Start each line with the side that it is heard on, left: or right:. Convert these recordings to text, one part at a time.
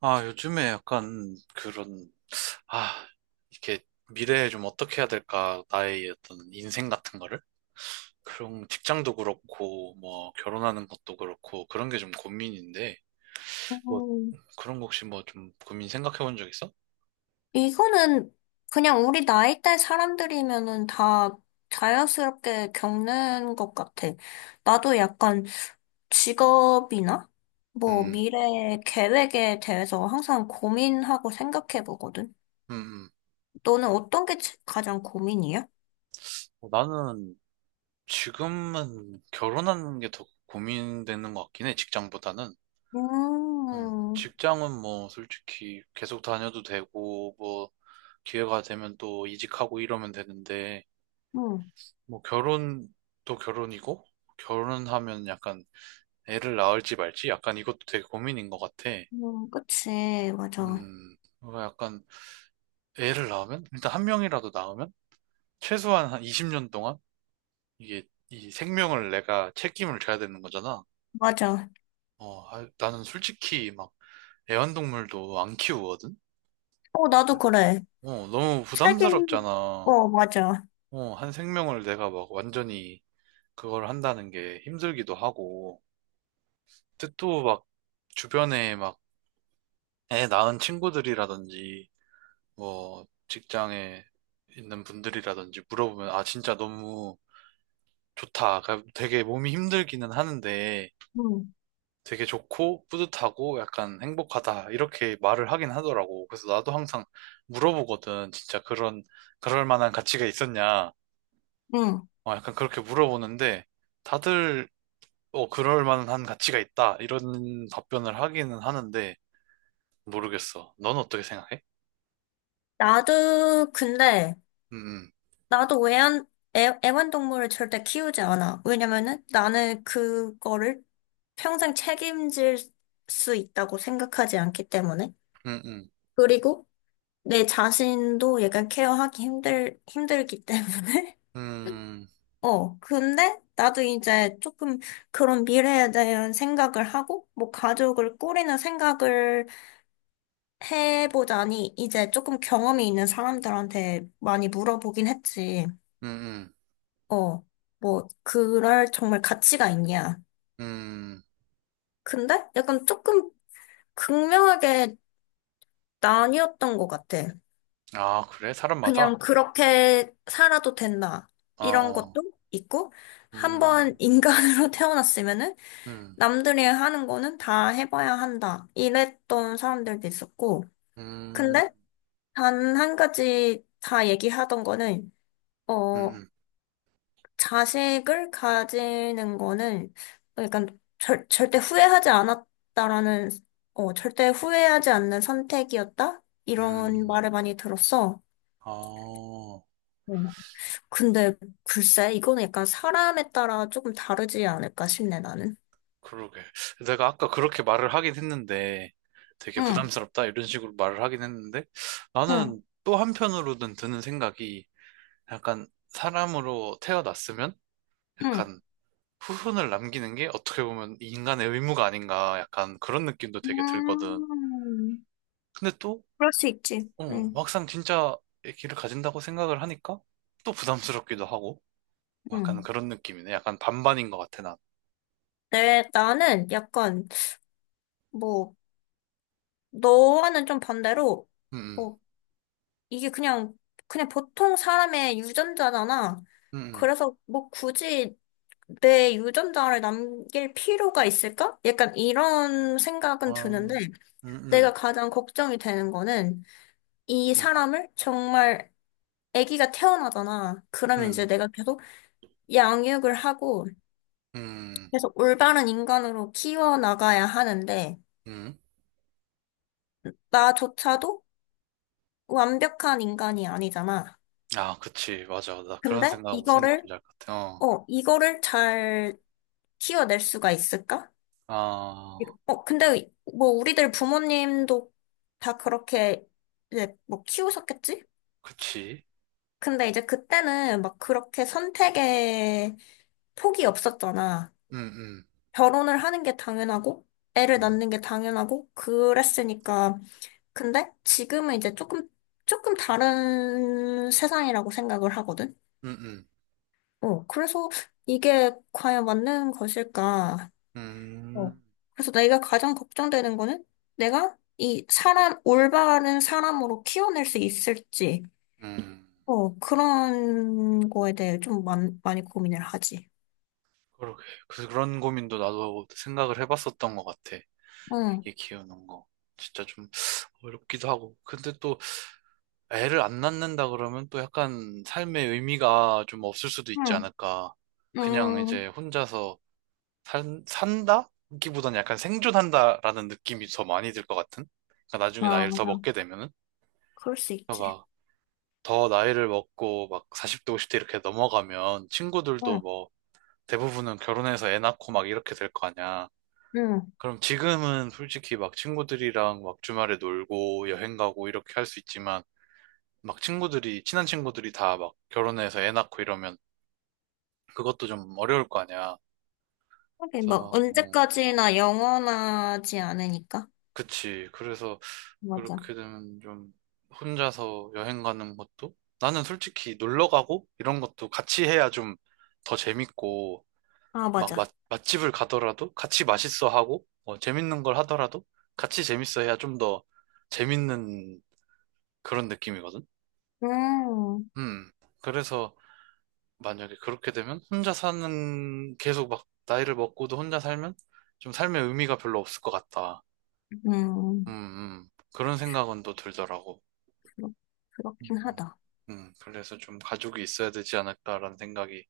right: 아, 요즘에 약간 그런, 아, 이렇게 미래에 좀 어떻게 해야 될까, 나의 어떤 인생 같은 거를? 그런 직장도 그렇고, 뭐, 결혼하는 것도 그렇고, 그런 게 좀 고민인데,
left: 어,
right: 뭐, 그런 거 혹시 뭐 좀 고민 생각해 본 적 있어?
left: 이거는 그냥 우리 나이대 사람들이면은 다 자연스럽게 겪는 것 같아. 나도 약간 직업이나 뭐
right: 음,
left: 미래 계획에 대해서 항상 고민하고 생각해 보거든.
right: 음.
left: 너는 어떤 게 가장 고민이야?
right: 어, 나는 지금은 결혼하는 게 더 고민되는 것 같긴 해, 직장보다는.
left: 음,
right: 직장은 뭐, 솔직히 계속 다녀도 되고, 뭐, 기회가 되면 또 이직하고 이러면 되는데,
left: 음,
right: 뭐 결혼도 결혼이고 결혼하면 약간 애를 낳을지 말지 약간 이것도 되게 고민인 것 같아.
left: 그치, 맞아,
right: 뭔가 약간 애를 낳으면 일단 한 명이라도 낳으면 최소한 한 20년 동안 이게 이 생명을 내가 책임을 져야 되는 거잖아.
left: 맞아.
right: 어, 아, 나는 솔직히 막 애완동물도 안 키우거든.
left: 어, 나도 그래.
right: 어, 너무
left: 책임,
right: 부담스럽잖아.
left: 어, 맞아.
right: 어, 한 생명을 내가 막 완전히 그걸 한다는 게 힘들기도 하고. 근데 또 막 주변에 애 낳은 친구들이라든지, 뭐, 직장에 있는 분들이라든지 물어보면, 아, 진짜 너무 좋다. 그러니까 되게 몸이 힘들기는 하는데,
left: 응,
right: 되게 좋고, 뿌듯하고, 약간 행복하다. 이렇게 말을 하긴 하더라고. 그래서 나도 항상 물어보거든. 진짜 그런, 그럴 만한 가치가 있었냐.
left: 응.
right: 어, 약간 그렇게 물어보는데, 다들, 어, 그럴 만한 가치가 있다. 이런 답변을 하기는 하는데, 모르겠어. 넌 어떻게 생각해?
left: 나도, 근데
right: 음,
left: 나도 애완동물을 절대 키우지 않아. 왜냐면은 나는 그거를 평생 책임질 수 있다고 생각하지 않기 때문에.
right: 음, 음,
left: 그리고 내 자신도 약간 케어하기 힘들기 때문에.
right: 음.
left: 어, 근데 나도 이제 조금 그런 미래에 대한 생각을 하고, 뭐 가족을 꾸리는 생각을 해보자니 이제 조금 경험이 있는 사람들한테 많이 물어보긴 했지.
right: 음,
left: 어, 뭐, 그럴 정말 가치가 있냐.
right: 음, 음.
left: 근데 약간 조금 극명하게 나뉘었던 것 같아.
right: 아, 그래? 사람마다?
left: 그냥 그렇게 살아도 된다.
right: 아,
left: 이런
right: 어.
left: 것도 있고, 한 번
right: 음,
left: 인간으로 태어났으면은
right: 음,
left: 남들이 하는 거는 다 해봐야 한다. 이랬던 사람들도 있었고,
right: 음,
left: 근데 단 한 가지 다 얘기하던 거는,
right: 음,
left: 어,
right: 음.
left: 자식을 가지는 거는 약간 절대 후회하지 않았다라는, 어, 절대 후회하지 않는 선택이었다? 이런
right: 음.
left: 말을 많이 들었어.
right: 아,
left: 어. 근데 글쎄, 이거는 약간 사람에 따라 조금 다르지 않을까 싶네, 나는.
right: 그러게. 내가 아까 그렇게 말을 하긴 했는데, 되게
left: 응,
right: 부담스럽다, 이런 식으로 말을 하긴 했는데,
left: 응,
right: 나는 또 한편으로는 드는 생각이, 약간 사람으로 태어났으면,
left: 응.
right: 약간 후손을 남기는 게 어떻게 보면 인간의 의무가 아닌가, 약간 그런 느낌도 되게 들거든.
left: 음,
right: 근데 또
left: 그럴 수 있지.
right: 어,
left: 응,
right: 막상 진짜 애기를 가진다고 생각을 하니까 또 부담스럽기도 하고 약간
left: 응.
right: 그런 느낌이네. 약간 반반인 것 같아, 난.
left: 네, 나는 약간, 뭐, 너와는 좀 반대로,
right: 음,
left: 뭐, 이게 그냥, 그냥 보통 사람의 유전자잖아.
right: 음, 음, 음.
left: 그래서 뭐 굳이 내 유전자를 남길 필요가 있을까? 약간 이런 생각은
right: 아,
left: 드는데
right: 음,
left: 내가
right: 음,
left: 가장 걱정이 되는 거는 이
right: 음,
left: 사람을 정말 아기가 태어나잖아. 그러면 이제
right: 음,
left: 내가 계속 양육을 하고
right: 음,
left: 계속 올바른 인간으로 키워나가야 하는데
right: 음.
left: 나조차도 완벽한 인간이 아니잖아.
right: 아, 그치, 맞아. 나 그런
left: 근데
right: 생각 무슨
left: 이거를,
right: 느낌인지 알 것 같아. 어,
left: 어, 이거를 잘 키워낼 수가 있을까?
right: 아,
left: 어, 근데 뭐 우리들 부모님도 다 그렇게 이제 뭐 키우셨겠지?
right: 그치.
left: 근데 이제 그때는 막 그렇게 선택에 폭이 없었잖아.
right: 음, 음,
left: 결혼을 하는 게 당연하고, 애를
right: 음,
left: 낳는 게 당연하고, 그랬으니까. 근데 지금은 이제 조금 다른 세상이라고 생각을 하거든?
right: 음, 음,
left: 어, 그래서 이게 과연 맞는 것일까? 어.
right: 음,
left: 그래서 내가 가장 걱정되는 거는 내가 이 사람, 올바른 사람으로 키워낼 수 있을지,
right: 음.
left: 어, 그런 거에 대해 좀 많이 고민을 하지.
right: 그러게. 그런 고민도 나도 생각을 해봤었던 것 같아.
left: 응,
right: 애기 키우는 거. 진짜 좀 어렵기도 하고. 근데 또 애를 안 낳는다 그러면 또 약간 삶의 의미가 좀 없을 수도 있지
left: 응,
right: 않을까. 그냥
left: 응.
right: 이제 혼자서 산다? 기보는 약간 생존한다라는 느낌이 더 많이 들 것 같은? 그러니까 나중에
left: 아,
right: 나이를 더
left: 맞아.
right: 먹게 되면은?
left: 그럴 수
right: 그러니까
left: 있지.
right: 막더 나이를 먹고 막 40대, 50대 이렇게 넘어가면 친구들도
left: 응,
right: 뭐 대부분은 결혼해서 애 낳고 막 이렇게 될 거 아니야.
left: 응.
right: 그럼 지금은 솔직히 막 친구들이랑 막 주말에 놀고 여행 가고 이렇게 할 수 있지만 막 친한 친구들이 다 막 결혼해서 애 낳고 이러면 그것도 좀 어려울 거 아니야.
left: 하긴
right: 그래서
left: 뭐,
right: 막, 어,
left: 언제까지나 영원하지 않으니까.
right: 그치. 그래서
left: 맞아.
right: 그렇게 되면 좀 혼자서 여행 가는 것도 나는 솔직히 놀러 가고 이런 것도 같이 해야 좀 더 재밌고
left: 아,
right: 막
left: 맞아.
right: 맛집을 가더라도 같이 맛있어 하고 뭐 재밌는 걸 하더라도 같이 재밌어 해야 좀 더 재밌는 그런 느낌이거든.
left: 음,
right: 음. 그래서 만약에 그렇게 되면 혼자 사는 계속 막 나이를 먹고도 혼자 살면 좀 삶의 의미가 별로 없을 것 같다. 음,
left: 음,
right: 음. 그런 생각은 또 들더라고.
left: 그렇, 그렇긴
right: 음,
left: 하다.
right: 그래서 좀 가족이 있어야 되지 않을까라는 생각이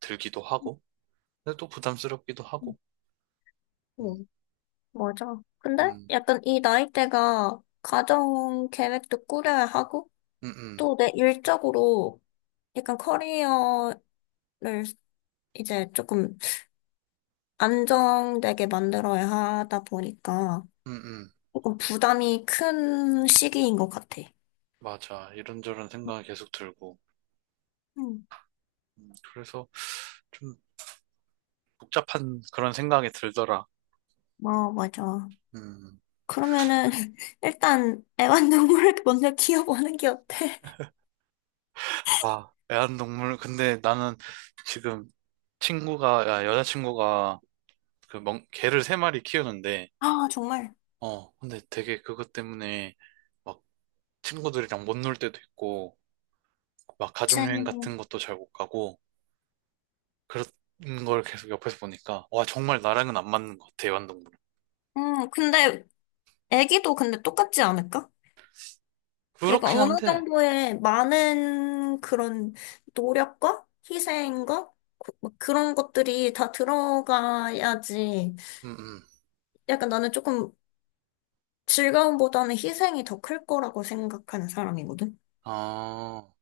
right: 들기도 하고, 근데 또 부담스럽기도
left: 응.
right: 하고. 음,
left: 응. 맞아. 근데
right: 음,
left: 약간 이 나이대가 가정 계획도 꾸려야 하고,
right: 음, 음,
left: 또 내 일적으로 약간 커리어를 이제 조금 안정되게 만들어야 하다 보니까
right: 음, 음.
left: 조금 부담이 큰 시기인 것 같아.
right: 맞아. 이런저런 생각이 계속 들고.
left: 응,
right: 그래서 좀 복잡한 그런 생각이 들더라.
left: 어, 맞아.
right: 음.
left: 그러면은 일단 애완동물을 먼저 키워보는 게 어때?
right: 아, 애완동물. 근데 나는 지금 친구가, 야, 여자친구가 그 개를 세 마리 키우는데,
left: 아, 정말.
right: 어, 근데 되게 그것 때문에 막 친구들이랑 못 놀 때도 있고, 막
left: 그치.
right: 가족여행 같은 것도 잘 못 가고, 그런 걸 계속 옆에서 보니까, 와, 정말 나랑은 안 맞는 것 같아, 애완동물.
left: 응, 근데 애기도 근데 똑같지 않을까? 약간
right: 그렇긴
left: 어느
right: 한데,
left: 정도의 많은 그런 노력과 희생과 뭐 그런 것들이 다 들어가야지.
right: 음, 음.
left: 약간 나는 조금 즐거움보다는 희생이 더 클 거라고 생각하는 사람이거든.
right: 아,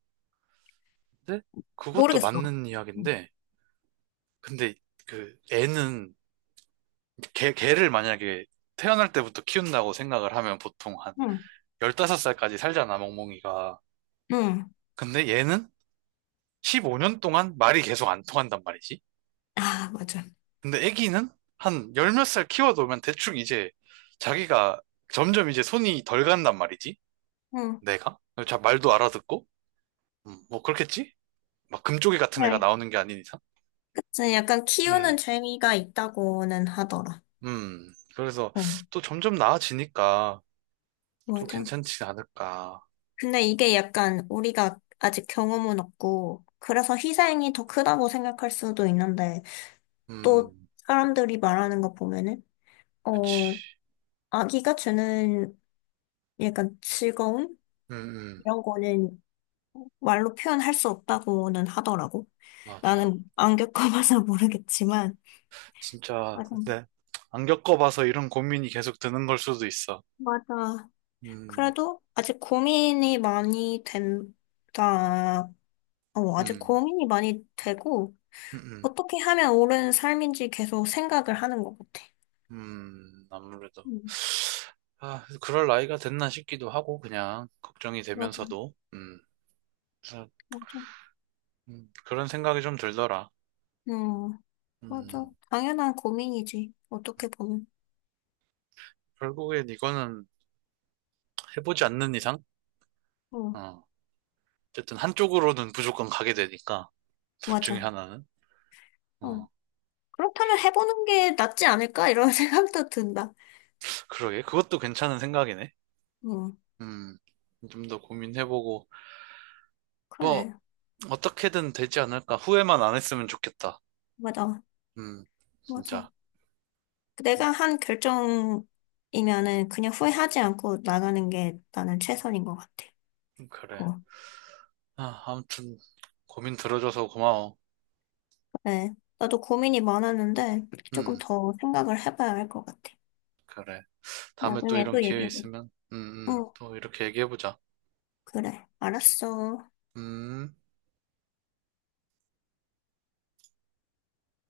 right: 근데 그것도
left: 모르겠어.
right: 맞는
left: 응.
right: 이야기인데, 근데 그 애는, 개를 만약에 태어날 때부터 키운다고 생각을 하면 보통 한
left: 응.
right: 15살까지 살잖아, 멍멍이가.
left: 응.
right: 근데 얘는 15년 동안 말이 계속 안 통한단 말이지.
left: 아, 맞아.
right: 근데 애기는 한 열 몇 살 키워놓으면 대충 이제 자기가 점점 이제 손이 덜 간단 말이지.
left: 응.
right: 내가? 자, 말도 알아듣고? 뭐 그렇겠지? 막 금쪽이 같은 애가
left: 네.
right: 나오는 게 아닌 이상?
left: 그치. 약간 키우는
right: 음,
left: 재미가 있다고는 하더라.
right: 그래서
left: 어,
right: 또 점점 나아지니까 또
left: 맞아.
right: 괜찮지 않을까.
left: 근데 이게 약간 우리가 아직 경험은 없고, 그래서 희생이 더 크다고 생각할 수도 있는데, 또
right: 음,
left: 사람들이 말하는 거 보면은 어
right: 그치.
left: 아기가 주는 약간 즐거움
right: 음, 음.
left: 이런 거는 말로 표현할 수 없다고는 하더라고.
right: 맞아.
left: 나는 안 겪어봐서 모르겠지만
right: 진짜,
left: 맞아.
right: 네. 안 겪어봐서 이런 고민이 계속 드는 걸 수도 있어.
left: 맞아.
right: 음,
left: 그래도 아직 고민이 많이 된다. 어, 아직
right: 음.
left: 고민이 많이 되고
right: 음, 음,
left: 어떻게 하면 옳은 삶인지 계속 생각을 하는 것 같아.
right: 아무래도.
left: 음,
right: 아, 그럴 나이가 됐나 싶기도 하고, 그냥, 걱정이
left: 맞아,
right: 되면서도, 그래서,
left: 맞아.
right: 그런 생각이 좀 들더라.
left: 음, 맞아.
right: 음,
left: 당연한 고민이지. 어떻게 보면.
right: 결국엔 이거는 해보지 않는 이상,
left: 어.
right: 어, 어쨌든 한쪽으로는 무조건 가게 되니까, 둘 중에
left: 맞아.
right: 하나는.
left: 어.
right: 어,
left: 그렇다면 해보는 게 낫지 않을까? 이런 생각도 든다.
right: 그러게, 그것도 괜찮은 생각이네.
left: 응,
right: 음, 좀 더 고민해보고, 뭐,
left: 그래.
right: 어떻게든 되지 않을까. 후회만 안 했으면 좋겠다.
left: 맞아.
right: 음,
left: 맞아.
right: 진짜.
left: 내가 한 결정이면은 그냥 후회하지 않고 나가는 게 나는 최선인 것 같아.
right: 그래.
left: 어,
right: 아, 아무튼 고민 들어줘서 고마워.
left: 그래. 나도 고민이 많았는데 조금
right: 음,
left: 더 생각을 해봐야 할 것 같아.
right: 그래. 다음에 또
left: 나중에
right: 이런
left: 또
right: 기회
left: 얘기해보자.
right: 있으면,
left: 응,
right: 또 이렇게 얘기해보자.
left: 그래. 알았어.
right: 음.